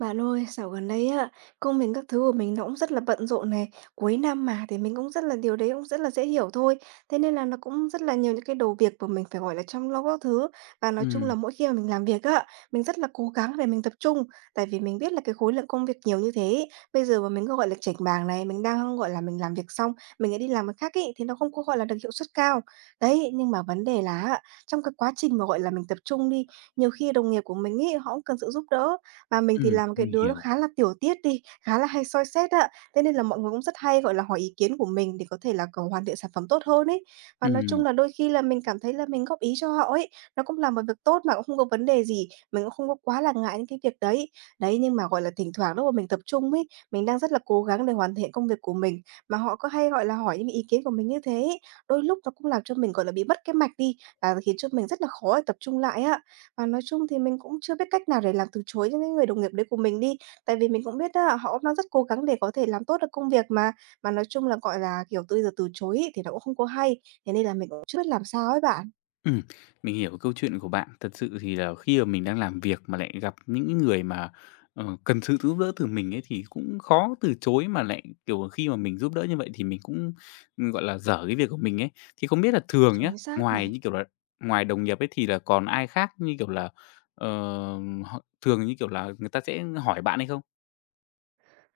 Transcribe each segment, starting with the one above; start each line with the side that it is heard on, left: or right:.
right: Bạn ơi, dạo gần đây á, công mình các thứ của mình nó cũng rất là bận rộn này, cuối năm mà thì mình cũng rất là điều đấy cũng rất là dễ hiểu thôi. Thế nên là nó cũng rất là nhiều những cái đầu việc mà mình phải gọi là chăm lo các thứ. Và nói chung là
left: Ừm,
right: mỗi khi mà mình làm việc á, mình rất là cố gắng để mình tập trung, tại vì mình biết là cái khối lượng công việc nhiều như thế, ý, bây giờ mà mình cứ gọi là chểnh mảng này, mình đang gọi là mình làm việc xong, mình lại đi làm cái khác ý, thì nó không có gọi là được hiệu suất cao. Đấy, nhưng mà vấn đề là á, trong cái quá trình mà gọi là mình tập trung đi, nhiều khi đồng nghiệp của mình ý, họ cũng cần sự giúp đỡ mà mình thì là một cái
left: mình
right: đứa nó
left: hiểu.
right: khá là tiểu tiết đi, khá là hay soi xét ạ, thế nên là mọi người cũng rất hay, gọi là, hỏi ý kiến của mình để có thể là còn hoàn thiện sản phẩm tốt hơn ấy. Và nói
left: Ừm,
right: chung là đôi khi là mình cảm thấy là mình góp ý cho họ ấy, nó cũng là một việc tốt mà cũng không có vấn đề gì, mình cũng không có quá là ngại những cái việc đấy. Đấy, nhưng mà, gọi là, thỉnh thoảng lúc mà mình tập trung ấy, mình đang rất là cố gắng để hoàn thiện công việc của mình, mà họ cứ hay, gọi là, hỏi những ý kiến của mình như thế ấy, đôi lúc nó cũng làm cho mình, gọi là, bị mất cái mạch đi, và khiến cho mình rất là khó để tập trung lại ạ. Và nói chung thì mình cũng chưa biết cách nào để làm từ chối những cái người đồng nghiệp đấy của mình đi. Tại vì mình cũng biết á, họ cũng đang rất cố gắng để có thể làm tốt được công việc mà. Mà nói chung là, gọi là, kiểu, bây giờ từ chối ấy, thì nó cũng không có hay, thế nên là mình cũng chưa biết làm sao ấy bạn.
left: ừm, mình hiểu câu chuyện của bạn. Thật sự thì là khi mà mình đang làm việc mà lại gặp những người mà, ờ, cần sự giúp đỡ từ mình ấy thì cũng khó từ chối, mà lại, kiểu, khi mà mình giúp đỡ như vậy thì mình cũng, gọi là, dở cái việc của mình ấy. Thì không biết là thường nhá,
right: Chính xác này.
left: như kiểu là, ngoài đồng nghiệp ấy thì là còn ai khác, như kiểu là, ờ, họ thường, như kiểu là, người ta sẽ hỏi bạn hay không?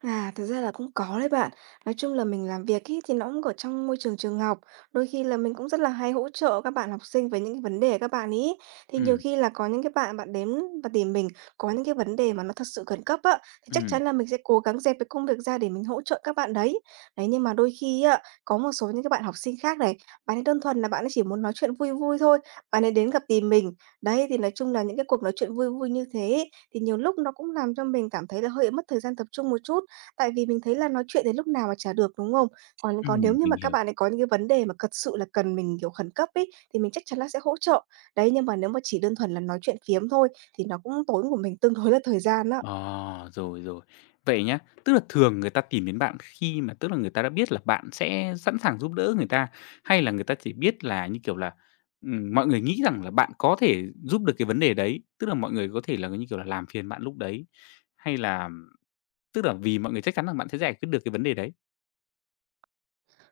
right: À, thực ra là cũng có đấy bạn. Nói chung là mình làm việc ý, thì nó cũng ở trong môi trường trường học. Đôi khi là mình cũng rất là hay hỗ trợ các bạn học sinh với những cái vấn đề các bạn ý. Thì nhiều
left: Ừm,
right: khi là có những cái bạn bạn đến và tìm mình có những cái vấn đề mà nó thật sự khẩn cấp á, thì chắc
left: ừm,
right: chắn là mình sẽ cố gắng dẹp cái công việc ra để mình hỗ trợ các bạn đấy. Đấy, nhưng mà đôi khi á, có một số những cái bạn học sinh khác này, bạn ấy đơn thuần là bạn ấy chỉ muốn nói chuyện vui vui thôi, bạn ấy đến gặp tìm mình. Đấy, thì nói chung là những cái cuộc nói chuyện vui vui như thế ý, thì nhiều lúc nó cũng làm cho mình cảm thấy là hơi mất thời gian tập trung một chút. Tại vì mình thấy là nói chuyện đến lúc nào mà chả được, đúng không? Còn còn nếu như
left: mình
right: mà các
left: hiểu.
right: bạn ấy có những cái vấn đề mà thật sự là cần mình, kiểu, khẩn cấp ấy, thì mình chắc chắn là sẽ hỗ trợ. Đấy, nhưng mà nếu mà chỉ đơn thuần là nói chuyện phiếm thôi thì nó cũng tốn của mình tương đối là thời gian á.
left: Ờ, rồi, rồi. Vậy nhá, tức là thường người ta tìm đến bạn khi mà tức là người ta đã biết là bạn sẽ sẵn sàng giúp đỡ người ta, hay là người ta chỉ biết là, như kiểu là, mọi người nghĩ rằng là bạn có thể giúp được cái vấn đề đấy, tức là mọi người có thể là, như kiểu là, làm phiền bạn lúc đấy, hay là tức là vì mọi người chắc chắn rằng bạn sẽ giải quyết được cái vấn đề đấy?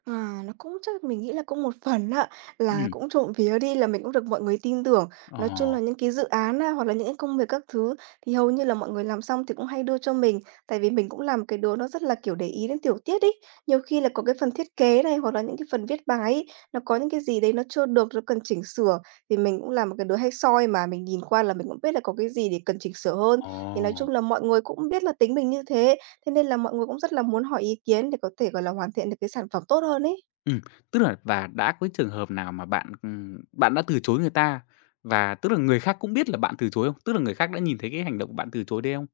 right: À, nó cũng chắc mình nghĩ là cũng một phần ạ, là
left: Ừm,
right: cũng trộm vía đi là mình cũng được mọi người tin tưởng.
left: ờ,
right: Nói chung là những cái dự án á, hoặc là những cái công việc các thứ thì hầu như là mọi người làm xong thì cũng hay đưa cho mình. Tại vì mình cũng làm cái đứa nó rất là, kiểu, để ý đến tiểu tiết ấy. Nhiều khi là có cái phần thiết kế này, hoặc là những cái phần viết bài ấy, nó có những cái gì đấy nó chưa được, nó cần chỉnh sửa, thì mình cũng là một cái đứa hay soi mà, mình nhìn qua là mình cũng biết là có cái gì để cần chỉnh sửa hơn.
left: ồ,
right: Thì nói chung là mọi người cũng biết là tính mình như thế. Thế nên là mọi người cũng rất là muốn hỏi ý kiến để có thể, gọi là, hoàn thiện được cái sản phẩm tốt hơn ấy.
left: ừm, Tức là và đã có cái trường hợp nào mà bạn, bạn đã từ chối người ta và tức là người khác cũng biết là bạn từ chối không? Tức là người khác đã nhìn thấy cái hành động của bạn từ chối đấy không?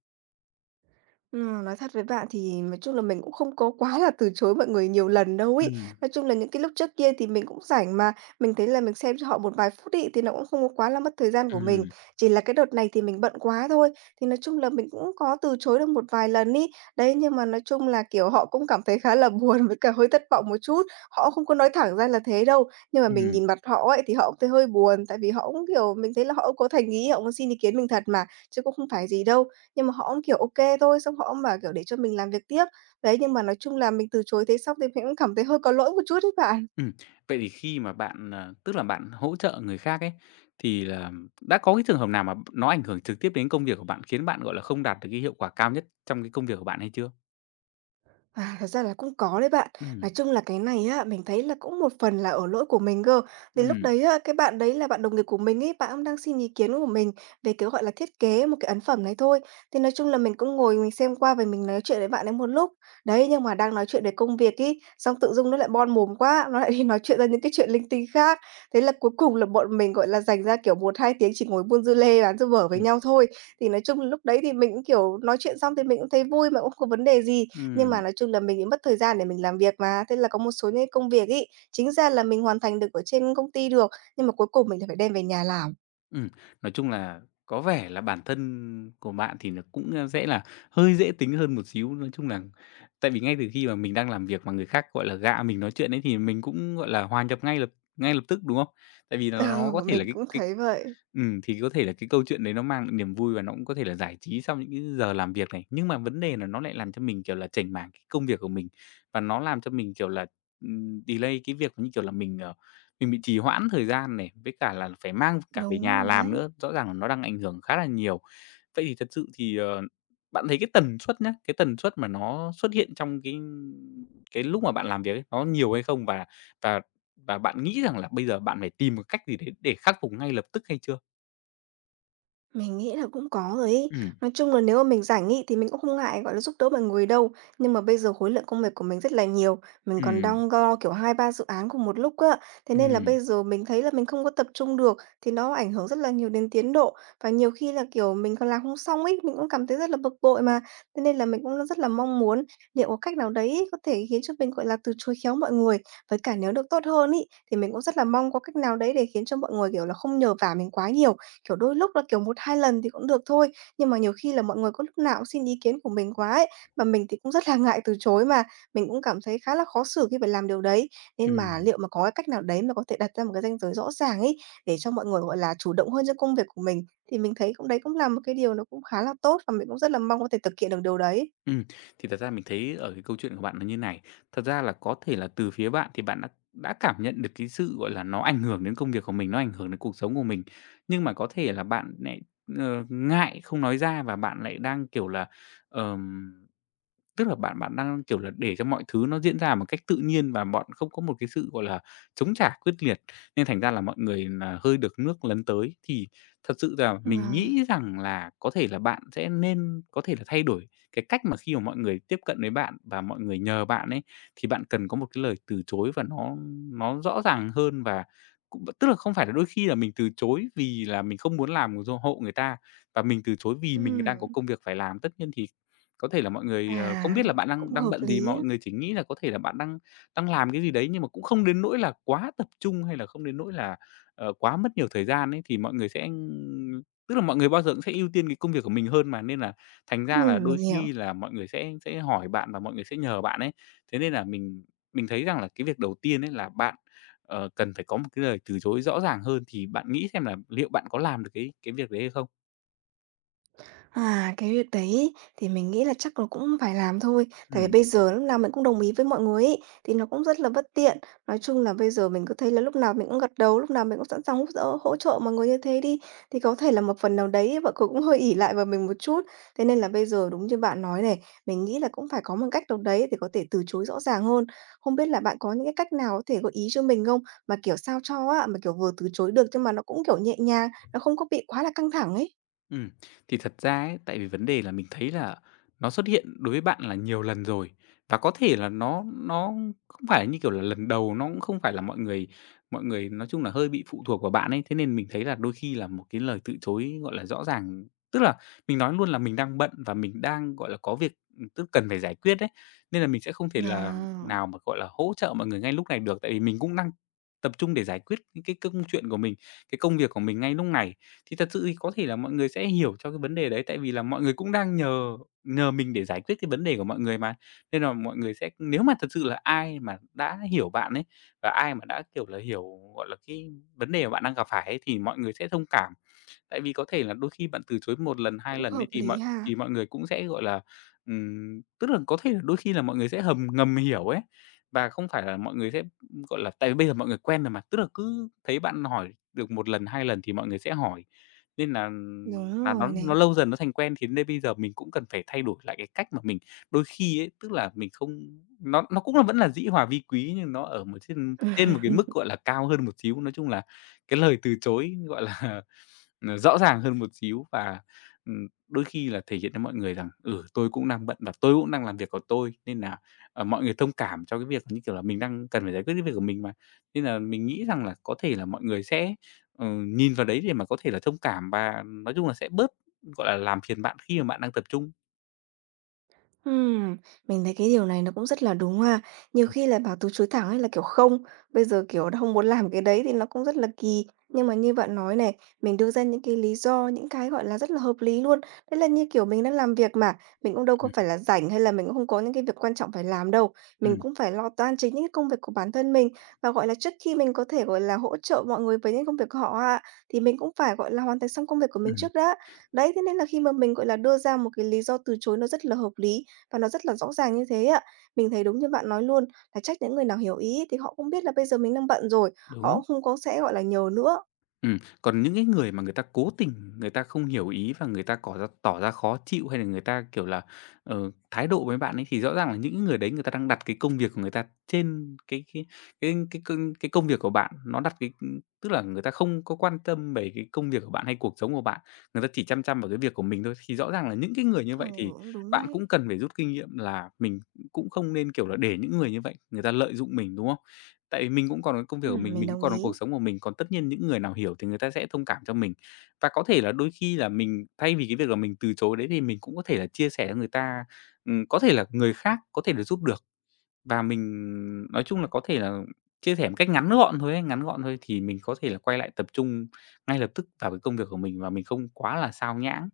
right: Nói thật với bạn thì nói chung là mình cũng không có quá là từ chối mọi người nhiều lần đâu ý.
left: Ừm,
right: Nói chung là những cái lúc trước kia thì mình cũng rảnh mà, mình thấy là mình xem cho họ một vài phút ấy, thì nó cũng không có quá là mất thời gian của mình.
left: ừm,
right: Chỉ là cái đợt này thì mình bận quá thôi, thì nói chung là mình cũng có từ chối được một vài lần ấy. Đấy, nhưng mà nói chung là, kiểu, họ cũng cảm thấy khá là buồn với cả hơi thất vọng một chút. Họ cũng không có nói thẳng ra là thế đâu, nhưng mà mình
left: ừm,
right: nhìn mặt họ ấy, thì họ cũng thấy hơi buồn, tại vì họ cũng, kiểu, mình thấy là họ cũng có thành ý, họ cũng xin ý kiến mình thật mà, chứ cũng không phải gì đâu. Nhưng mà họ cũng, kiểu, ok thôi, xong họ cũng bảo, kiểu, để cho mình làm việc tiếp. Đấy, nhưng mà nói chung là mình từ chối thế xong thì mình cũng cảm thấy hơi có lỗi một chút đấy bạn.
left: ừm. Vậy thì khi mà bạn, ờ, tức là bạn hỗ trợ người khác ấy, thì là đã có cái trường hợp nào mà nó ảnh hưởng trực tiếp đến công việc của bạn, khiến bạn, gọi là, không đạt được cái hiệu quả cao nhất trong cái công việc của bạn hay chưa?
right: À, thật ra là cũng có đấy bạn.
left: Ừm,
right: Nói chung là cái này á, mình thấy là cũng một phần là ở lỗi của mình cơ. Thì lúc
left: ừm,
right: đấy á, cái bạn đấy là bạn đồng nghiệp của mình ấy, bạn cũng đang xin ý kiến của mình về cái gọi là thiết kế một cái ấn phẩm này thôi. Thì nói chung là mình cũng ngồi mình xem qua và mình nói chuyện với bạn ấy một lúc. Đấy, nhưng mà đang nói chuyện về công việc ý, xong tự dưng nó lại bon mồm quá, nó lại đi nói chuyện ra những cái chuyện linh tinh khác. Thế là cuối cùng là bọn mình gọi là dành ra kiểu một hai tiếng chỉ ngồi buôn dưa lê bán dưa vở với
left: ừm,
right: nhau thôi. Thì nói chung là lúc đấy thì mình cũng kiểu nói chuyện xong thì mình cũng thấy vui mà cũng không có vấn đề gì, nhưng mà
left: ừm,
right: nói chung là mình bị mất thời gian để mình làm việc mà, thế là có một số những công việc ấy, chính ra là mình hoàn thành được ở trên công ty được, nhưng mà cuối cùng mình lại phải đem về nhà làm.
left: ừm. Nói chung là có vẻ là bản thân của bạn thì nó cũng, sẽ là hơi dễ tính hơn một xíu. Nói chung là tại vì ngay từ khi mà mình đang làm việc mà người khác, gọi là, gạ mình nói chuyện ấy, thì mình cũng, gọi là, hòa nhập ngay lập tức, đúng không? Tại vì là nó
right: Ờ,
left: có thể là
right: mình cũng
left: cái
right: thấy vậy.
left: Thì có thể là cái câu chuyện đấy nó mang niềm vui và nó cũng có thể là giải trí sau những cái giờ làm việc này. Nhưng mà vấn đề là nó lại làm cho mình, kiểu là, chểnh mảng cái công việc của mình, và nó làm cho mình, kiểu là, delay cái việc, như kiểu là, mình bị trì hoãn thời gian này, với cả là phải mang cả về
right: Đúng
left: nhà
right: rồi
left: làm
right: đấy.
left: nữa, rõ ràng là nó đang ảnh hưởng khá là nhiều. Vậy thì thật sự thì, ờ, bạn thấy cái tần suất nhá, cái tần suất mà nó xuất hiện trong cái lúc mà bạn làm việc ấy, nó nhiều hay không? Và và bạn nghĩ rằng là bây giờ bạn phải tìm một cách gì đấy để khắc phục ngay lập tức hay chưa?
right: Mình nghĩ là cũng có rồi ấy.
left: Ừm,
right: Nói chung là nếu mà mình rảnh ấy thì mình cũng không ngại, gọi là, giúp đỡ mọi người đâu. Nhưng mà bây giờ khối lượng công việc của mình rất là nhiều, mình còn
left: ừm,
right: đang lo, kiểu, hai ba dự án cùng một lúc á. Thế nên là
left: ừm,
right: bây giờ mình thấy là mình không có tập trung được, thì nó ảnh hưởng rất là nhiều đến tiến độ. Và nhiều khi là, kiểu, mình còn làm không xong ấy, mình cũng cảm thấy rất là bực bội mà. Thế nên là mình cũng rất là mong muốn liệu có cách nào đấy ấy có thể khiến cho mình, gọi là, từ chối khéo mọi người. Với cả nếu được tốt hơn ấy, thì mình cũng rất là mong có cách nào đấy để khiến cho mọi người, kiểu là, không nhờ vả mình quá nhiều. Kiểu, đôi lúc là, kiểu, một 2 lần thì cũng được thôi, nhưng mà nhiều khi là mọi người có lúc nào cũng xin ý kiến của mình quá ấy, mà mình thì cũng rất là ngại từ chối mà, mình cũng cảm thấy khá là khó xử khi phải làm điều đấy. Nên mà
left: ừm,
right: liệu mà có cái cách nào đấy mà có thể đặt ra một cái ranh giới rõ ràng ấy, để cho mọi người, gọi là, chủ động hơn trong công việc của mình, thì mình thấy cũng đấy cũng là một cái điều nó cũng khá là tốt và mình cũng rất là mong có thể thực hiện được điều đấy.
left: ừm. Thì thật ra mình thấy ở cái câu chuyện của bạn nó như này, thật ra là có thể là từ phía bạn thì bạn đã cảm nhận được cái sự, gọi là, nó ảnh hưởng đến công việc của mình, nó ảnh hưởng đến cuộc sống của mình. Nhưng mà có thể là ngại không nói ra và bạn lại đang, kiểu là, ờm tức là bạn bạn đang, kiểu là, để cho mọi thứ nó diễn ra một cách tự nhiên và bọn không có một cái sự, gọi là, chống trả quyết liệt, nên thành ra là mọi người nà hơi được nước lấn tới. Thì thật sự là mình
right: Ừm.
left: nghĩ rằng là có thể là bạn sẽ nên có thể là thay đổi cái cách mà khi mà mọi người tiếp cận với bạn và mọi người nhờ bạn ấy, thì bạn cần có một cái lời từ chối và nó rõ ràng hơn và cũng tức là không phải là đôi khi là mình từ chối vì là mình không muốn làm hộ người ta, và mình từ chối vì mình đang có
right: Ừm,
left: công việc phải làm. Tất nhiên thì có thể là mọi người,
right: à,
left: ờ, không biết là bạn đang
right: cũng
left: đang
right: hợp
left: bận gì
right: lý
left: mà
right: á.
left: mọi người chỉ nghĩ là có thể là bạn đang đang làm cái gì đấy, nhưng mà cũng không đến nỗi là quá tập trung hay là không đến nỗi là, ờ, quá mất nhiều thời gian ấy, thì mọi người sẽ, tức là mọi người bao giờ cũng sẽ ưu tiên cái công việc của mình hơn mà, nên là thành ra là
right: Mình
left: đôi
right: hiểu.
left: khi là mọi người sẽ hỏi bạn và mọi người sẽ nhờ bạn ấy. Thế nên là mình thấy rằng là cái việc đầu tiên ấy là bạn, ờ, cần phải có một cái lời từ chối rõ ràng hơn, thì bạn nghĩ xem là liệu bạn có làm được cái việc đấy hay không?
right: À, cái việc đấy ấy, thì mình nghĩ là chắc là cũng phải làm thôi, tại vì
left: Ừm.
right: bây giờ lúc nào mình cũng đồng ý với mọi người ấy, thì nó cũng rất là bất tiện. Nói chung là bây giờ mình cứ thấy là lúc nào mình cũng gật đầu, lúc nào mình cũng sẵn sàng húp dỡ hỗ trợ mọi người như thế đi, thì có thể là một phần nào đấy vợ chồng cũng hơi ỷ lại vào mình một chút. Thế nên là bây giờ đúng như bạn nói này, mình nghĩ là cũng phải có một cách nào đấy để có thể từ chối rõ ràng hơn. Không biết là bạn có những cái cách nào có thể gợi ý cho mình không? Mà kiểu sao cho á, mà kiểu vừa từ chối được nhưng mà nó cũng kiểu nhẹ nhàng, nó không có bị quá là căng thẳng ấy.
left: Ừ thì thật ra ấy, tại vì vấn đề là mình thấy là nó xuất hiện đối với bạn là nhiều lần rồi, và có thể là nó không phải như, kiểu là, lần đầu, nó cũng không phải là mọi người nói chung là hơi bị phụ thuộc vào bạn ấy. Thế nên mình thấy là đôi khi là một cái lời từ chối, gọi là, rõ ràng tức là mình nói luôn là mình đang bận và mình đang, gọi là, có việc, tức cần phải giải quyết đấy nên là mình sẽ không thể là
right: À.
left: nào mà, gọi là, hỗ trợ mọi người ngay lúc này được, tại vì mình cũng đang tập trung để giải quyết những cái công chuyện của mình, cái công việc của mình ngay lúc này. Thì thật sự thì có thể là mọi người sẽ hiểu cho cái vấn đề đấy, tại vì là mọi người cũng đang nhờ nhờ mình để giải quyết cái vấn đề của mọi người mà. Nên là mọi người sẽ nếu mà thật sự là ai mà đã hiểu bạn ấy, và ai mà đã, kiểu là, hiểu, gọi là, cái vấn đề mà bạn đang gặp phải ấy, thì mọi người sẽ thông cảm. Tại vì có thể là đôi khi bạn từ chối một lần, hai
right: Cũng
left: lần
right: hợp
left: ấy
right: lý ha.
left: thì mọi người cũng sẽ, gọi là, tức là có thể là đôi khi là mọi người sẽ hầm ngầm hiểu ấy, và không phải là mọi người sẽ, gọi là tại vì bây giờ mọi người quen rồi mà, tức là cứ thấy bạn hỏi được một lần, 2 lần thì mọi người sẽ hỏi. Nên là
right: Đúng
left: nó
right: rồi này.
left: lâu dần nó thành quen, thế nên bây giờ mình cũng cần phải thay đổi lại cái cách mà mình đôi khi ấy, tức là mình không nó nó cũng là vẫn là dĩ hòa vi quý nhưng nó ở một trên trên
right: Ừm.
left: một cái mức, gọi là, cao hơn một xíu. Nói chung là cái lời từ chối, gọi là, ờ, rõ ràng hơn một xíu và, đôi khi là thể hiện cho mọi người rằng, ừ, tôi cũng đang bận và tôi cũng đang làm việc của tôi, nên là ờ, mọi người thông cảm cho cái việc, như kiểu là, mình đang cần phải giải quyết cái việc của mình mà. Nên là mình nghĩ rằng là có thể là mọi người sẽ, ờ, nhìn vào đấy để mà có thể là thông cảm và nói chung là sẽ bớt, gọi là, làm phiền bạn khi mà bạn đang tập trung.
right: Ừm, mình thấy cái điều này nó cũng rất là đúng ha. Nhiều khi là bảo từ chối thẳng ấy là, kiểu, không, bây giờ, kiểu, đã không muốn làm cái đấy thì nó cũng rất là kỳ. Nhưng mà như bạn nói này, mình đưa ra những cái lý do, những cái, gọi là, rất là hợp lý luôn. Đấy là như kiểu mình đang làm việc mà, mình cũng đâu có
left: Ừm,
right: phải
left: ừm.
right: là rảnh hay là mình cũng không có những cái việc quan trọng phải làm đâu. Mình
left: Ừm,
right: cũng phải lo toan chính những cái công việc của bản thân mình và, gọi là, trước khi mình có thể, gọi là, hỗ trợ mọi người với những công việc của họ á, thì mình cũng phải, gọi là, hoàn thành xong công việc của mình
left: ừm,
right: trước đã. Đấy, thế nên là khi mà mình, gọi là, đưa ra một cái lý do từ chối nó rất là hợp lý và nó rất là rõ ràng như thế ạ. Mình thấy đúng như bạn nói luôn, là trách những người nào hiểu ý thì họ cũng biết là bây giờ mình đang bận rồi, họ
left: đúng.
right: cũng không có sẽ, gọi là, nhờ nữa.
left: Ừm, Còn những cái người mà người ta cố tình người ta không hiểu ý và người ta cỏ ra tỏ ra khó chịu, hay là người ta, kiểu là, ờ, thái độ với bạn ấy, thì rõ ràng là những cái người đấy người ta đang đặt cái công việc của người ta trên cái công việc của bạn. Nó đặt cái tức là người ta không có quan tâm về cái công việc của bạn hay cuộc sống của bạn, người ta chỉ chăm chăm vào cái việc của mình thôi. Thì rõ ràng là những cái người như
right: Ừ,
left: vậy thì
right: cũng đúng
left: bạn
right: đấy.
left: cũng cần phải rút kinh nghiệm là mình cũng không nên, kiểu là, để những người như vậy người ta lợi dụng mình, đúng không? Tại vì mình cũng còn có công việc của
right: Mình
left: mình cũng
right: đồng
left: còn có
right: ý.
left: cuộc sống của mình, còn tất nhiên những người nào hiểu thì người ta sẽ thông cảm cho mình. Và có thể là đôi khi là mình thay vì cái việc là mình từ chối đấy thì mình cũng có thể là chia sẻ cho người ta, có thể là người khác có thể là giúp được, và mình nói chung là có thể là chia sẻ một cách ngắn gọn thôi ấy, ngắn gọn thôi thì mình có thể là quay lại tập trung ngay lập tức vào cái công việc của mình và mình không quá là sao nhãng.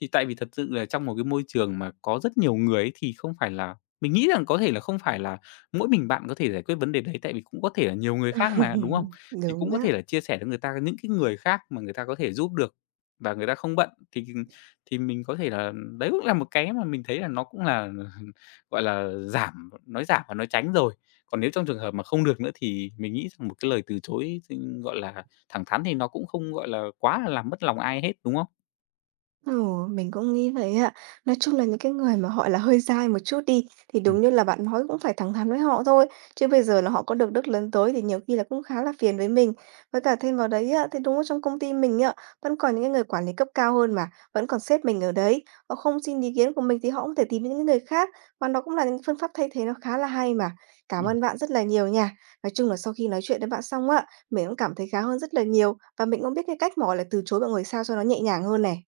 left: Thì tại vì thật sự là trong một cái môi trường mà có rất nhiều người ấy thì không phải là mình nghĩ rằng có thể là không phải là mỗi mình bạn có thể giải quyết vấn đề đấy, tại vì cũng có thể là nhiều người khác mà, đúng không? Thì
right: Đúng
left: cũng có
right: á.
left: thể là chia sẻ với người ta những cái người khác mà người ta có thể giúp được và người ta không bận thì mình có thể là đấy cũng là một cái mà mình thấy là nó cũng là, gọi là, giảm Nói giảm và nói tránh rồi. Còn nếu trong trường hợp mà không được nữa thì mình nghĩ rằng một cái lời từ chối, gọi là, thẳng thắn thì nó cũng không, gọi là, quá là làm mất lòng ai hết, đúng không?
right: Ồ, mình cũng nghĩ vậy ạ. Nói chung là những cái người mà họ là hơi dai một chút đi, thì
left: Ừm.
right: đúng như là bạn nói cũng phải thẳng thắn với họ thôi, chứ bây giờ là họ có được đức lớn tới thì nhiều khi là cũng khá là phiền với mình. Với cả thêm vào đấy ạ thì đúng là trong công ty mình ạ vẫn còn những cái người quản lý cấp cao hơn mà, vẫn còn sếp mình ở đấy. Họ không xin ý kiến của mình thì họ cũng thể tìm những cái người khác, và nó cũng là những phương pháp thay thế nó khá là hay mà. Cảm
left: Ừm.
right: ơn bạn rất là nhiều nha. Nói chung là sau khi nói chuyện với bạn xong ạ mình cũng cảm thấy khá hơn rất là nhiều, và mình cũng biết cái cách mà gọi là từ chối mọi người sao cho nó nhẹ nhàng hơn này.